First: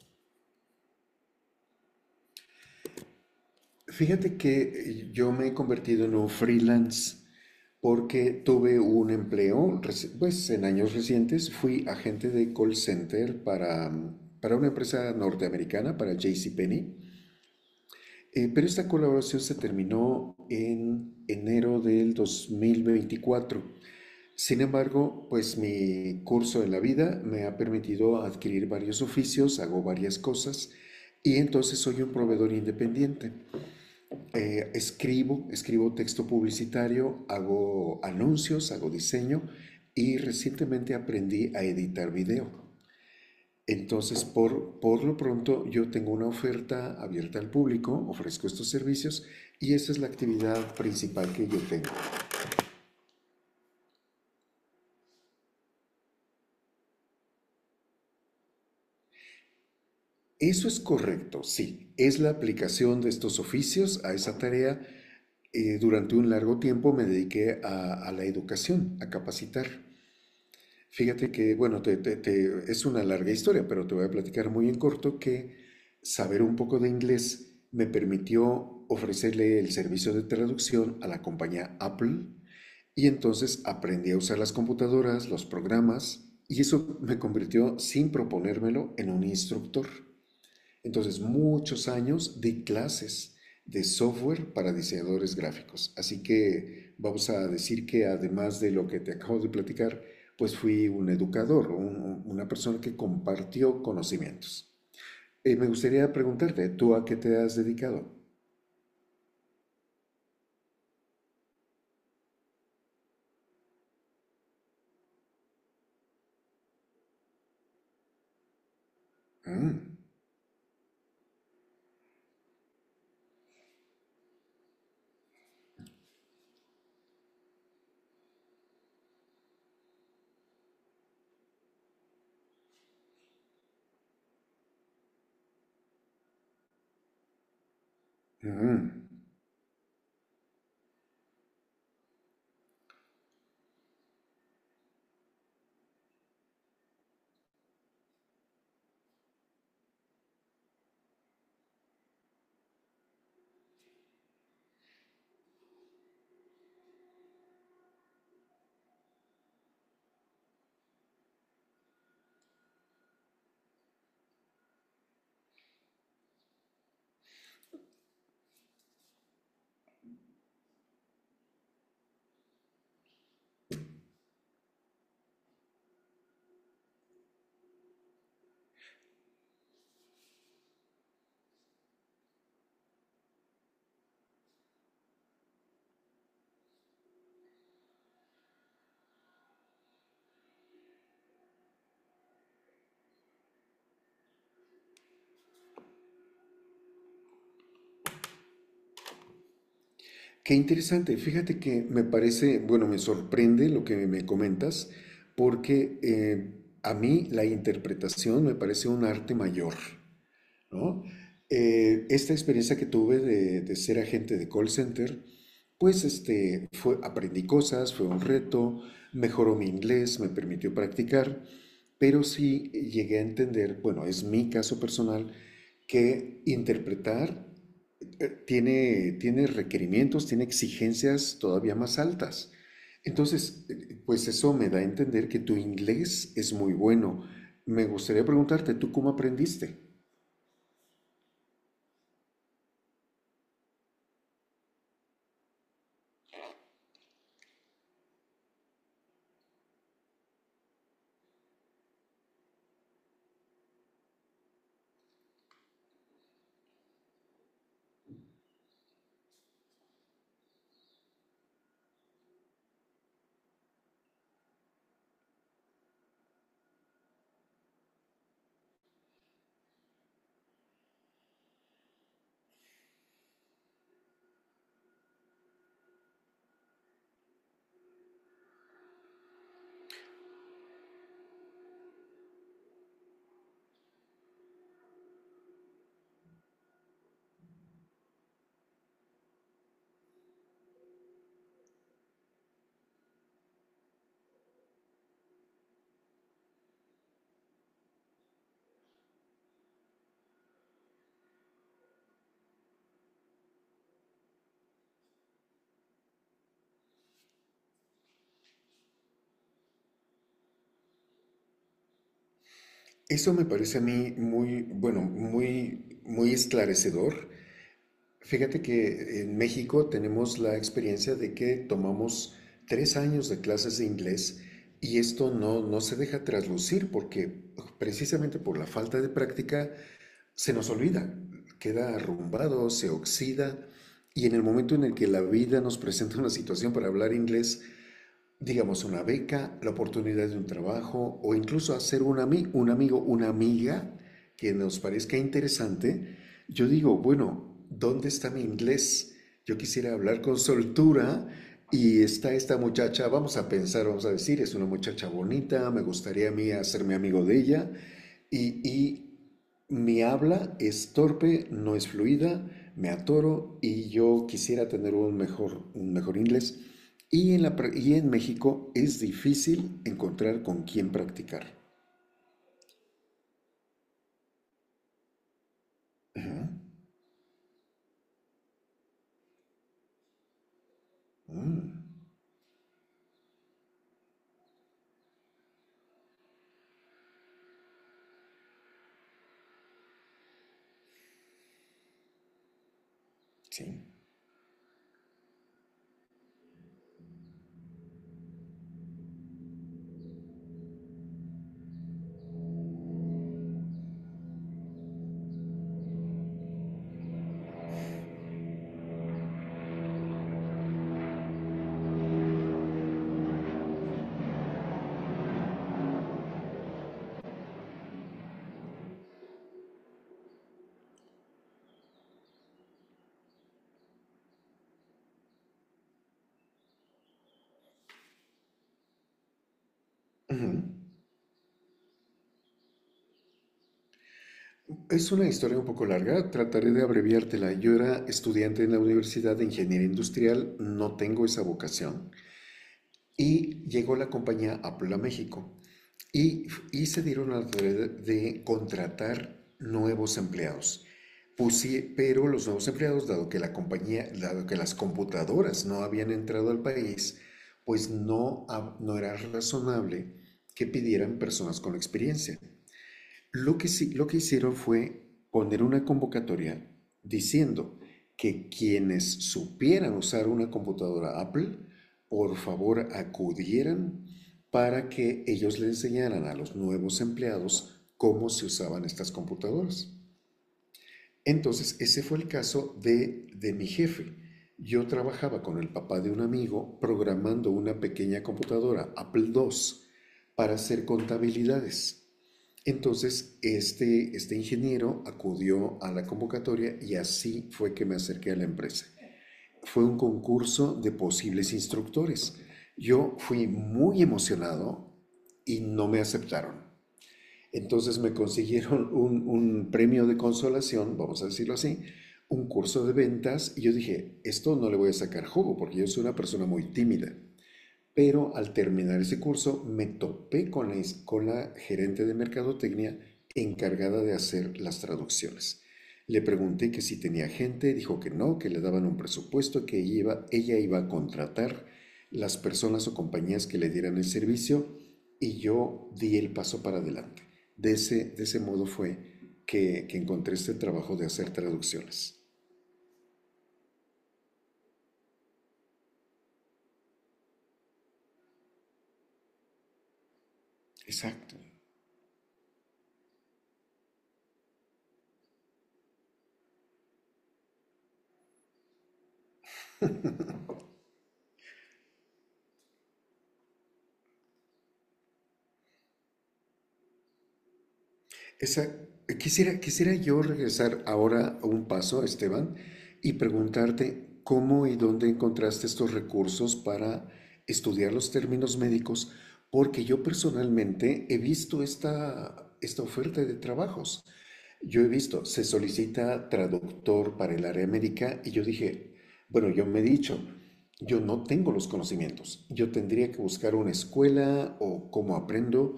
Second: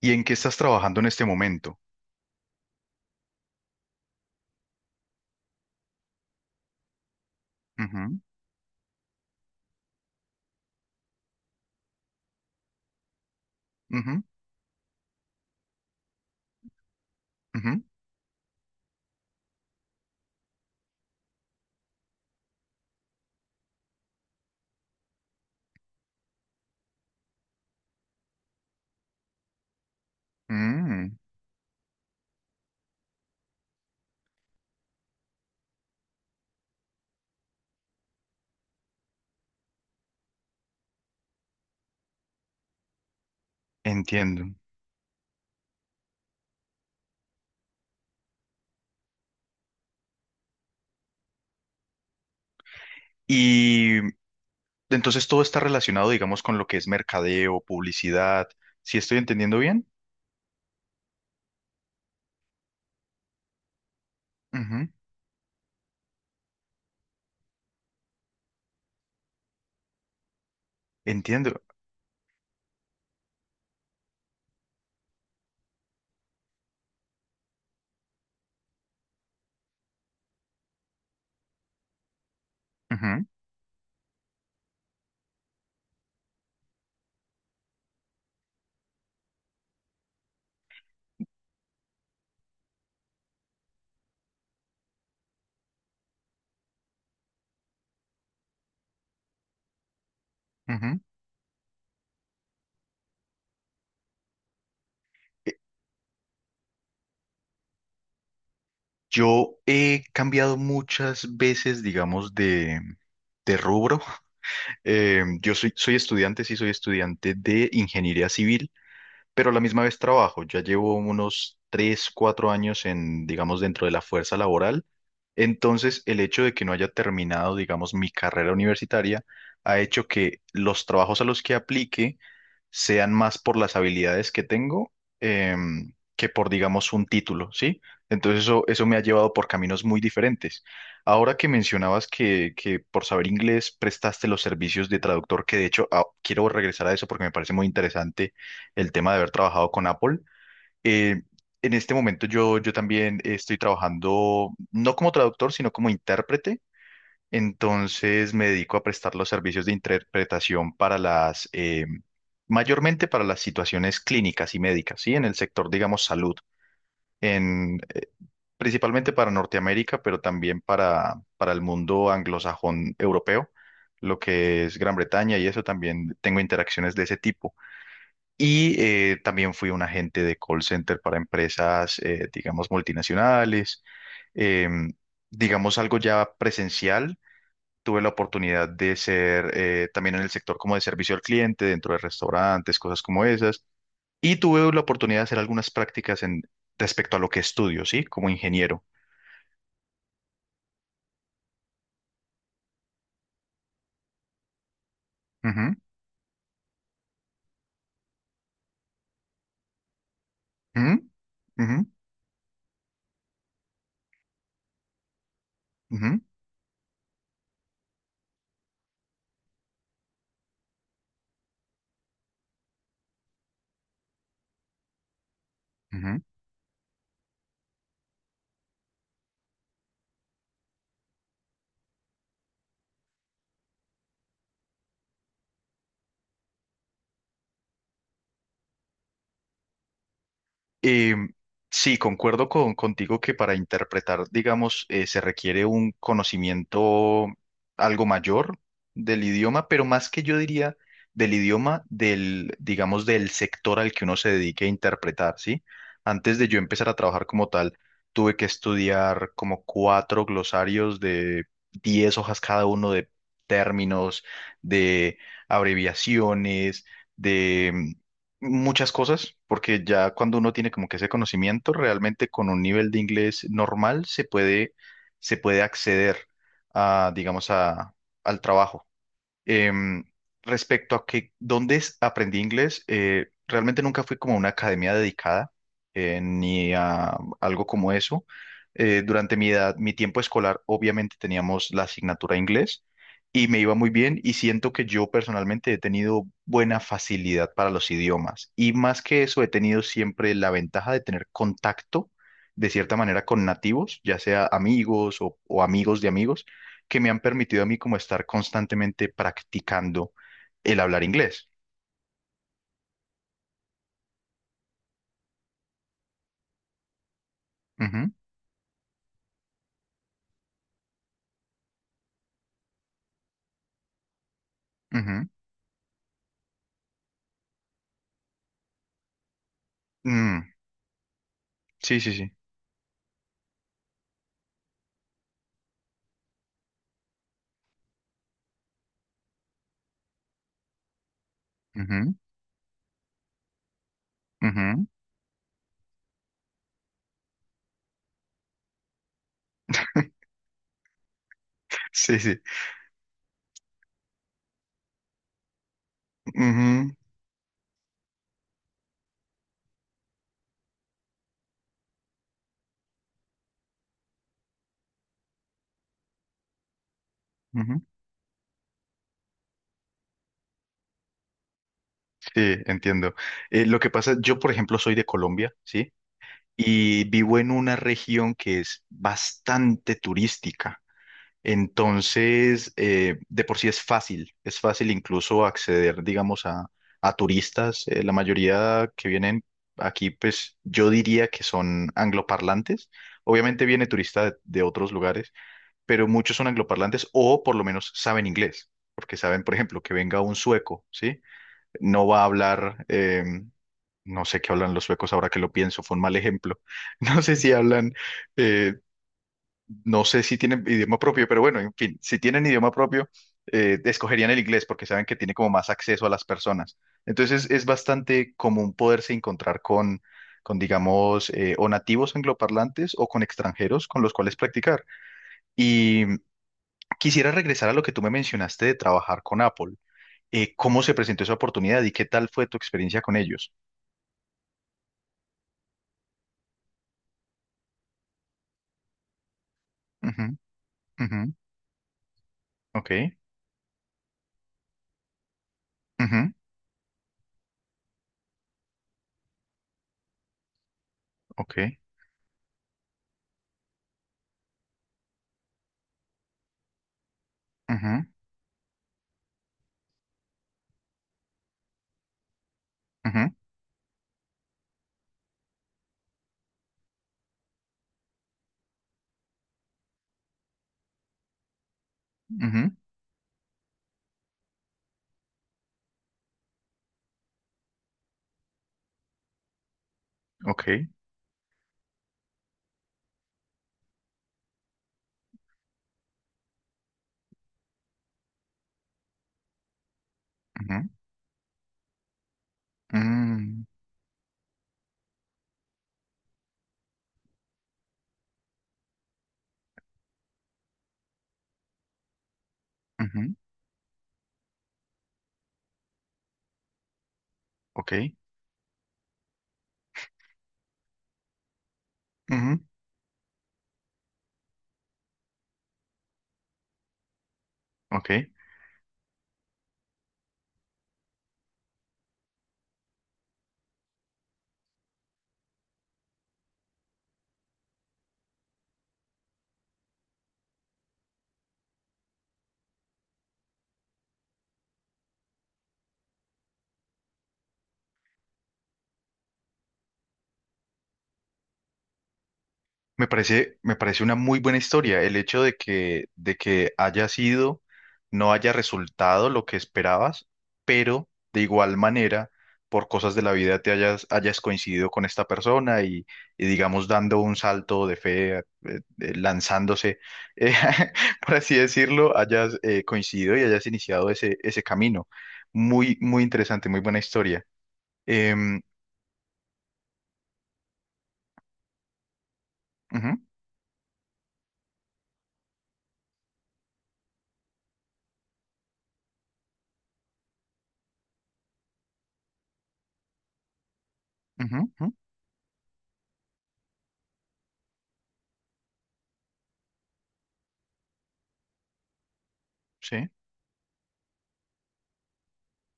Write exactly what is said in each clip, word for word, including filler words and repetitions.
¿Y en qué estás trabajando en este momento? Fíjate que eh, yo me he convertido en un freelance Ujú, porque tuve un empleo, reci- pues en años recientes fui agente de call center para, ujú, mm, para una empresa norteamericana, para JCPenney, ujú. eh, pero esta colaboración se terminó en enero del dos mil veinticuatro. Sin embargo, pues mi curso en la vida me ha permitido adquirir varios oficios, hago varias cosas Mm, y entonces soy un proveedor independiente, eh, escribo, escribo texto publicitario, hago anuncios, hago diseño y recientemente aprendí a editar video. Entonces, entiendo. por, por lo pronto, yo tengo una oferta abierta al público, ofrezco estos servicios y esa es la actividad principal que yo tengo. Y entonces todo está relacionado, digamos, con lo que es mercadeo, publicidad. ¿Si estoy entendiendo bien? Eso es correcto, sí. Es la aplicación de estos oficios a esa tarea. Ujú, Eh, durante un largo tiempo me dediqué a, a la educación, a capacitar. Fíjate que, entiendo. bueno, te, te- te- es una larga historia, pero te voy a platicar muy en corto que saber un poco de inglés me permitió ofrecerle el servicio de traducción a la compañía Apple y Ujú, entonces aprendí a usar las computadoras, los programas y eso me convirtió, sin proponérmelo, en un instructor. Entonces, muchos años de clases de software para diseñadores gráficos. Así que vamos a decir que además de lo que te acabo de platicar, pues fui ujú. un educador, un- una persona que compartió conocimientos. Eh, Eh, me gustaría preguntarte, ¿tú a qué te has dedicado? Yo he cambiado muchas veces, digamos, de, de rubro. Eh, yo soy, soy estudiante, sí, soy estudiante de ingeniería civil. Pero a la misma Mm, vez trabajo. Ya llevo unos tres cuatro años en, digamos, dentro de la fuerza laboral. Entonces, el hecho de que no haya terminado, digamos, mi carrera universitaria ha hecho que los trabajos a los que aplique sean más por las habilidades que tengo, em, que por, digamos, un título, ¿sí? Entonces eso, eso me ha mm. llevado por caminos muy diferentes. Ahora que mencionabas que, que por saber inglés prestaste los servicios de traductor, que de hecho, ah, quiero regresar a eso porque me parece muy interesante el tema de haber trabajado con Apple. Eh, en este momento yo, yo también estoy trabajando, no como traductor, sino como intérprete. Entonces me dedico a prestar los servicios de interpretación para las, eh, mayormente para las situaciones clínicas y médicas, ¿sí? En el sector, digamos, salud, en, principalmente para Norteamérica, pero también para, para el mundo anglosajón europeo, lo que es Gran Bretaña, y eso también tengo interacciones de ese tipo. Y eh, también fui un agente de call center para empresas, eh, digamos, multinacionales. em, digamos, algo ya presencial. Tuve la oportunidad de ser, eh, también en el sector como de servicio al cliente, dentro de restaurantes, cosas como esas. Y tuve la oportunidad de hacer algunas prácticas en, respecto a lo que estudio, ¿sí? Como ingeniero. Qué interesante. Fíjate que me parece, bueno, me sorprende lo que me comentas, Ujú, porque eh, a mí la interpretación me parece un arte mayor. ujú, ¿No? ujú, Eh, esta experiencia que tuve de, de ser agente de call center, pues ujú, este, fue, aprendí cosas, fue un reto, mejoró mi inglés, me permitió practicar, pero sí llegué a entender, bueno, es mi caso personal, ujú. que interpretar eh, tiene, tiene requerimientos, tiene exigencias todavía más altas. Entonces, eh, pues eso me da a entender que tu inglés es muy bueno. Me gustaría preguntarte, ¿tú cómo aprendiste? Eh, sí, concuerdo con, contigo que para interpretar, digamos, eh, se requiere un conocimiento algo mayor del idioma, pero más que yo diría del idioma, del, digamos, del sector al que uno se dedique a interpretar, ¿sí? Antes de yo empezar a trabajar como tal, tuve que estudiar como cuatro glosarios de diez hojas cada uno, de términos, de abreviaciones, muchas cosas, porque ya cuando uno tiene como que ese conocimiento, realmente con un nivel de inglés normal se puede, se puede acceder a, digamos, a, al trabajo. Em, respecto a que dónde es- aprendí inglés, eh, realmente nunca fui como a una academia dedicada, eh, ni a algo como eso. Eh, durante mi edad, mi tiempo escolar, obviamente teníamos la asignatura de inglés, y me iba muy bien, y siento que yo personalmente he tenido buena facilidad para los idiomas, y más que eso he tenido siempre la ventaja de tener contacto de cierta manera con nativos, ya sea amigos o o amigos de amigos, que me han permitido a mí como estar constantemente practicando el hablar inglés. Eso me parece a mí muy, bueno, muy, muy esclarecedor. Ujú, Fíjate que en México tenemos la experiencia de que tomamos tres años de clases de inglés y ujú. esto no, no se deja traslucir porque precisamente por la falta de práctica Mm, se nos olvida, queda sí, sí, sí. arrumbado, se oxida y en el momento en el que la vida nos presenta una situación para hablar inglés, digamos, una beca, la oportunidad de un trabajo o incluso hacer Ujú, un, ami- un amigo, una amiga que nos ujú. parezca interesante, yo digo, bueno, ¿dónde está mi inglés? Yo quisiera hablar con soltura y Sí, está sí. esta muchacha, vamos a pensar, vamos a decir, es una muchacha bonita, me gustaría a mí Ujú, hacerme amigo de ella y, y mi habla es torpe, no es fluida, me atoro y yo quisiera tener un mejor, un mejor inglés. Y en, la, ujú. y en México es difícil encontrar con quién practicar. Sí, entiendo. Eh, lo que pasa, yo por ejemplo soy de Colombia, ¿sí? Ajá. Y vivo en una región que es bastante turística. Mm, Entonces, eh, de por sí es fácil, es fácil incluso acceder, digamos, a, a turistas. Eh, la mayoría que vienen aquí, pues yo diría que son angloparlantes. Obviamente sí. viene turista de, de otros lugares, pero muchos son angloparlantes o por lo menos saben inglés, porque saben, por ejemplo, que venga un sueco, ¿sí? No va a hablar. eh, No sé qué hablan los suecos, ahora que lo pienso, fue un mal ejemplo. No sé si hablan, eh, no sé si tienen idioma propio, pero bueno, en fin, si tienen idioma propio, eh, escogerían el inglés porque saben que tiene como más acceso a las personas. Entonces es bastante común poderse encontrar con, con digamos, eh, o nativos angloparlantes o con extranjeros con los cuales practicar. Y quisiera regresar a lo que tú me mencionaste de trabajar con Apple. Eh, Ujú. ¿cómo se presentó esa oportunidad y qué tal fue tu experiencia con ellos? Es una historia un poco larga, trataré de abreviártela. Yo era estudiante en la Universidad de Ingeniería Ujú, Industrial, no ujú, tengo esa vocación. ok, Y llegó la compañía Apple a México. ujú, Y, y se dieron a la tarea de contratar nuevos empleados. Pues ok, sí, pero los nuevos empleados, dado que la compañía, dado que las computadoras no habían entrado al país, pues ujú, no, no era razonable que pidieran personas con experiencia. ujú, Lo que, sí- lo que hicieron fue poner una convocatoria diciendo que quienes supieran usar una computadora Apple, por ujú, favor acudieran para que ellos le enseñaran a los nuevos empleados cómo se usaban estas computadoras. ok, Entonces, ese fue el caso de, de mi jefe. Yo trabajaba con el papá de un amigo programando una pequeña computadora Apple dos para hacer ujú, contabilidades. Entonces, mm. este, este ingeniero acudió a la convocatoria y así fue que me acerqué a la empresa. Fue un concurso de posibles instructores. Yo Ujú, fui muy emocionado y no me aceptaron. ok, Entonces me consiguieron un, un premio de consolación, vamos a decirlo así, un ujú, curso de ventas y yo dije, esto no le voy a sacar jugo porque yo soy una persona muy tímida. ok. Pero al terminar ese curso me topé con la, con la gerente de mercadotecnia encargada de hacer las traducciones. Le pregunté que si tenía gente, dijo que no, que le daban un presupuesto, que ella iba, ella iba a contratar las personas o compañías que le dieran el servicio y yo di el paso para adelante. De ese, de ese modo fue que, que encontré este trabajo de hacer traducciones. Me parece, me parece una muy buena historia. El hecho de que, de que haya sido, no haya resultado lo que esperabas, pero Exacto. de igual manera, por cosas de la vida te hayas, hayas coincidido con esta persona, y, y digamos dando un salto de fe, eh, eh, lanzándose, eh, por así decirlo, hayas, eh, coincidido y hayas iniciado ese, ese camino. Muy, muy interesante, muy buena historia. Em, Esa, quisiera, quisiera yo regresar ahora a un paso, Esteban, ujú, y preguntarte cómo y dónde encontraste estos recursos para estudiar los términos médicos, porque yo personalmente he visto esta, esta oferta de trabajos. ujú, Yo ujú, he visto, se solicita traductor para el área médica y yo dije, bueno, yo me he dicho, yo no tengo los conocimientos, yo sí. tendría que buscar una escuela o cómo aprendo,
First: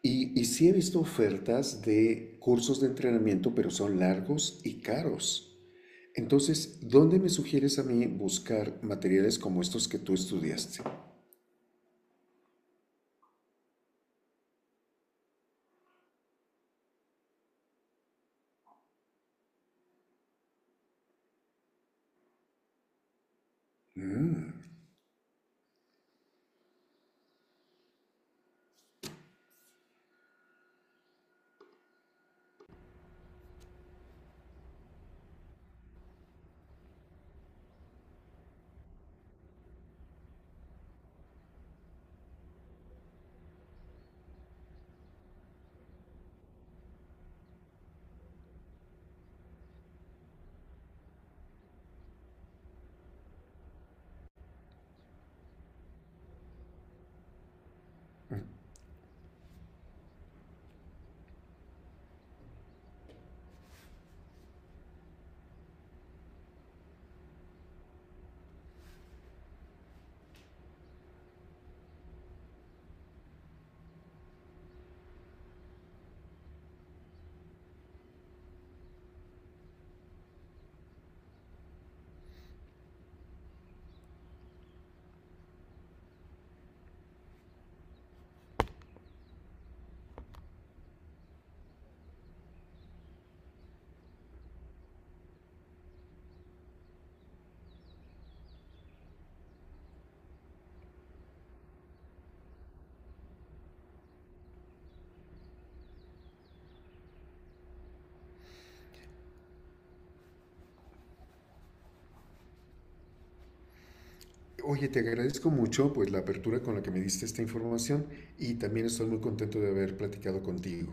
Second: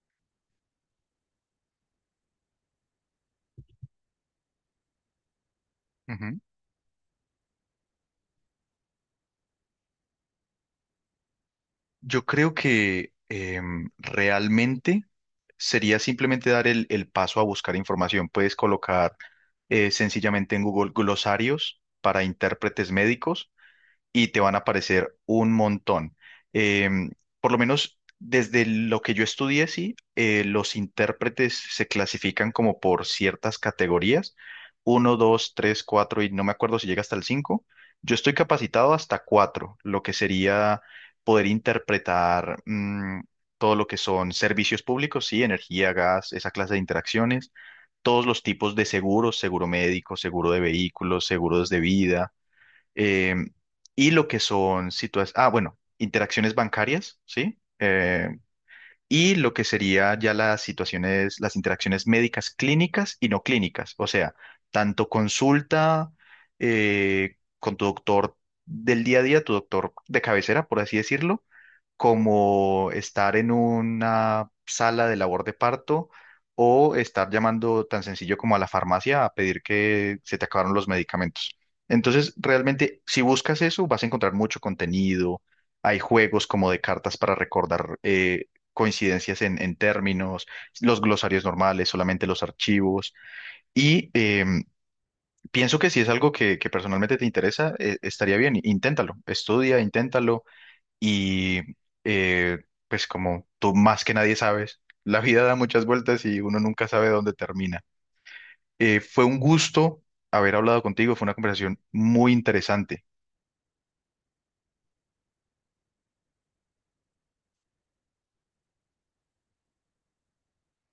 y, y sí he visto ofertas de cursos de entrenamiento, pero son largos y caros. Ujú. Entonces, ¿dónde me sugieres a mí buscar materiales como estos que tú estudiaste? Yo creo que, em, realmente sería simplemente dar el, el paso a buscar información. Puedes colocar, eh, sencillamente, en Google, glosarios para intérpretes médicos, y te van a aparecer un montón. Em, por lo menos desde lo que yo estudié, sí, eh, los intérpretes se clasifican como por ciertas categorías, uno, dos, tres, cuatro, y no me acuerdo si llega hasta el cinco. Yo estoy capacitado hasta cuatro, lo que sería poder interpretar, mm, todo lo que son servicios públicos, sí, energía, gas, esa clase de interacciones, todos los tipos de seguros, seguro médico, seguro de vehículos, seguros de vida, eh, y lo que son situaciones, ah, bueno, interacciones bancarias, ¿sí? Eh, y lo que sería ya las situaciones, las interacciones médicas clínicas y no clínicas, o sea, tanto consulta, eh, con tu doctor del día a día, tu doctor de cabecera, por así decirlo, como estar en una sala de labor de parto, o estar llamando tan sencillo como a la farmacia a pedir que se te acabaron los medicamentos. Entonces, realmente, si buscas eso, vas a encontrar mucho contenido. Hay juegos como de cartas para recordar, eh, coincidencias en, en términos, los glosarios normales, solamente los archivos. Y em, pienso que si es algo que, que personalmente te interesa, eh, estaría bien. Inténtalo, estudia, inténtalo, y eh, pues como tú más que nadie sabes, la vida da muchas vueltas y uno nunca sabe dónde termina. Eh, fue un gusto haber hablado contigo, fue una conversación muy interesante. Oye, te agradezco mucho pues la apertura con la que me diste esta información y también estoy muy contento de haber platicado contigo.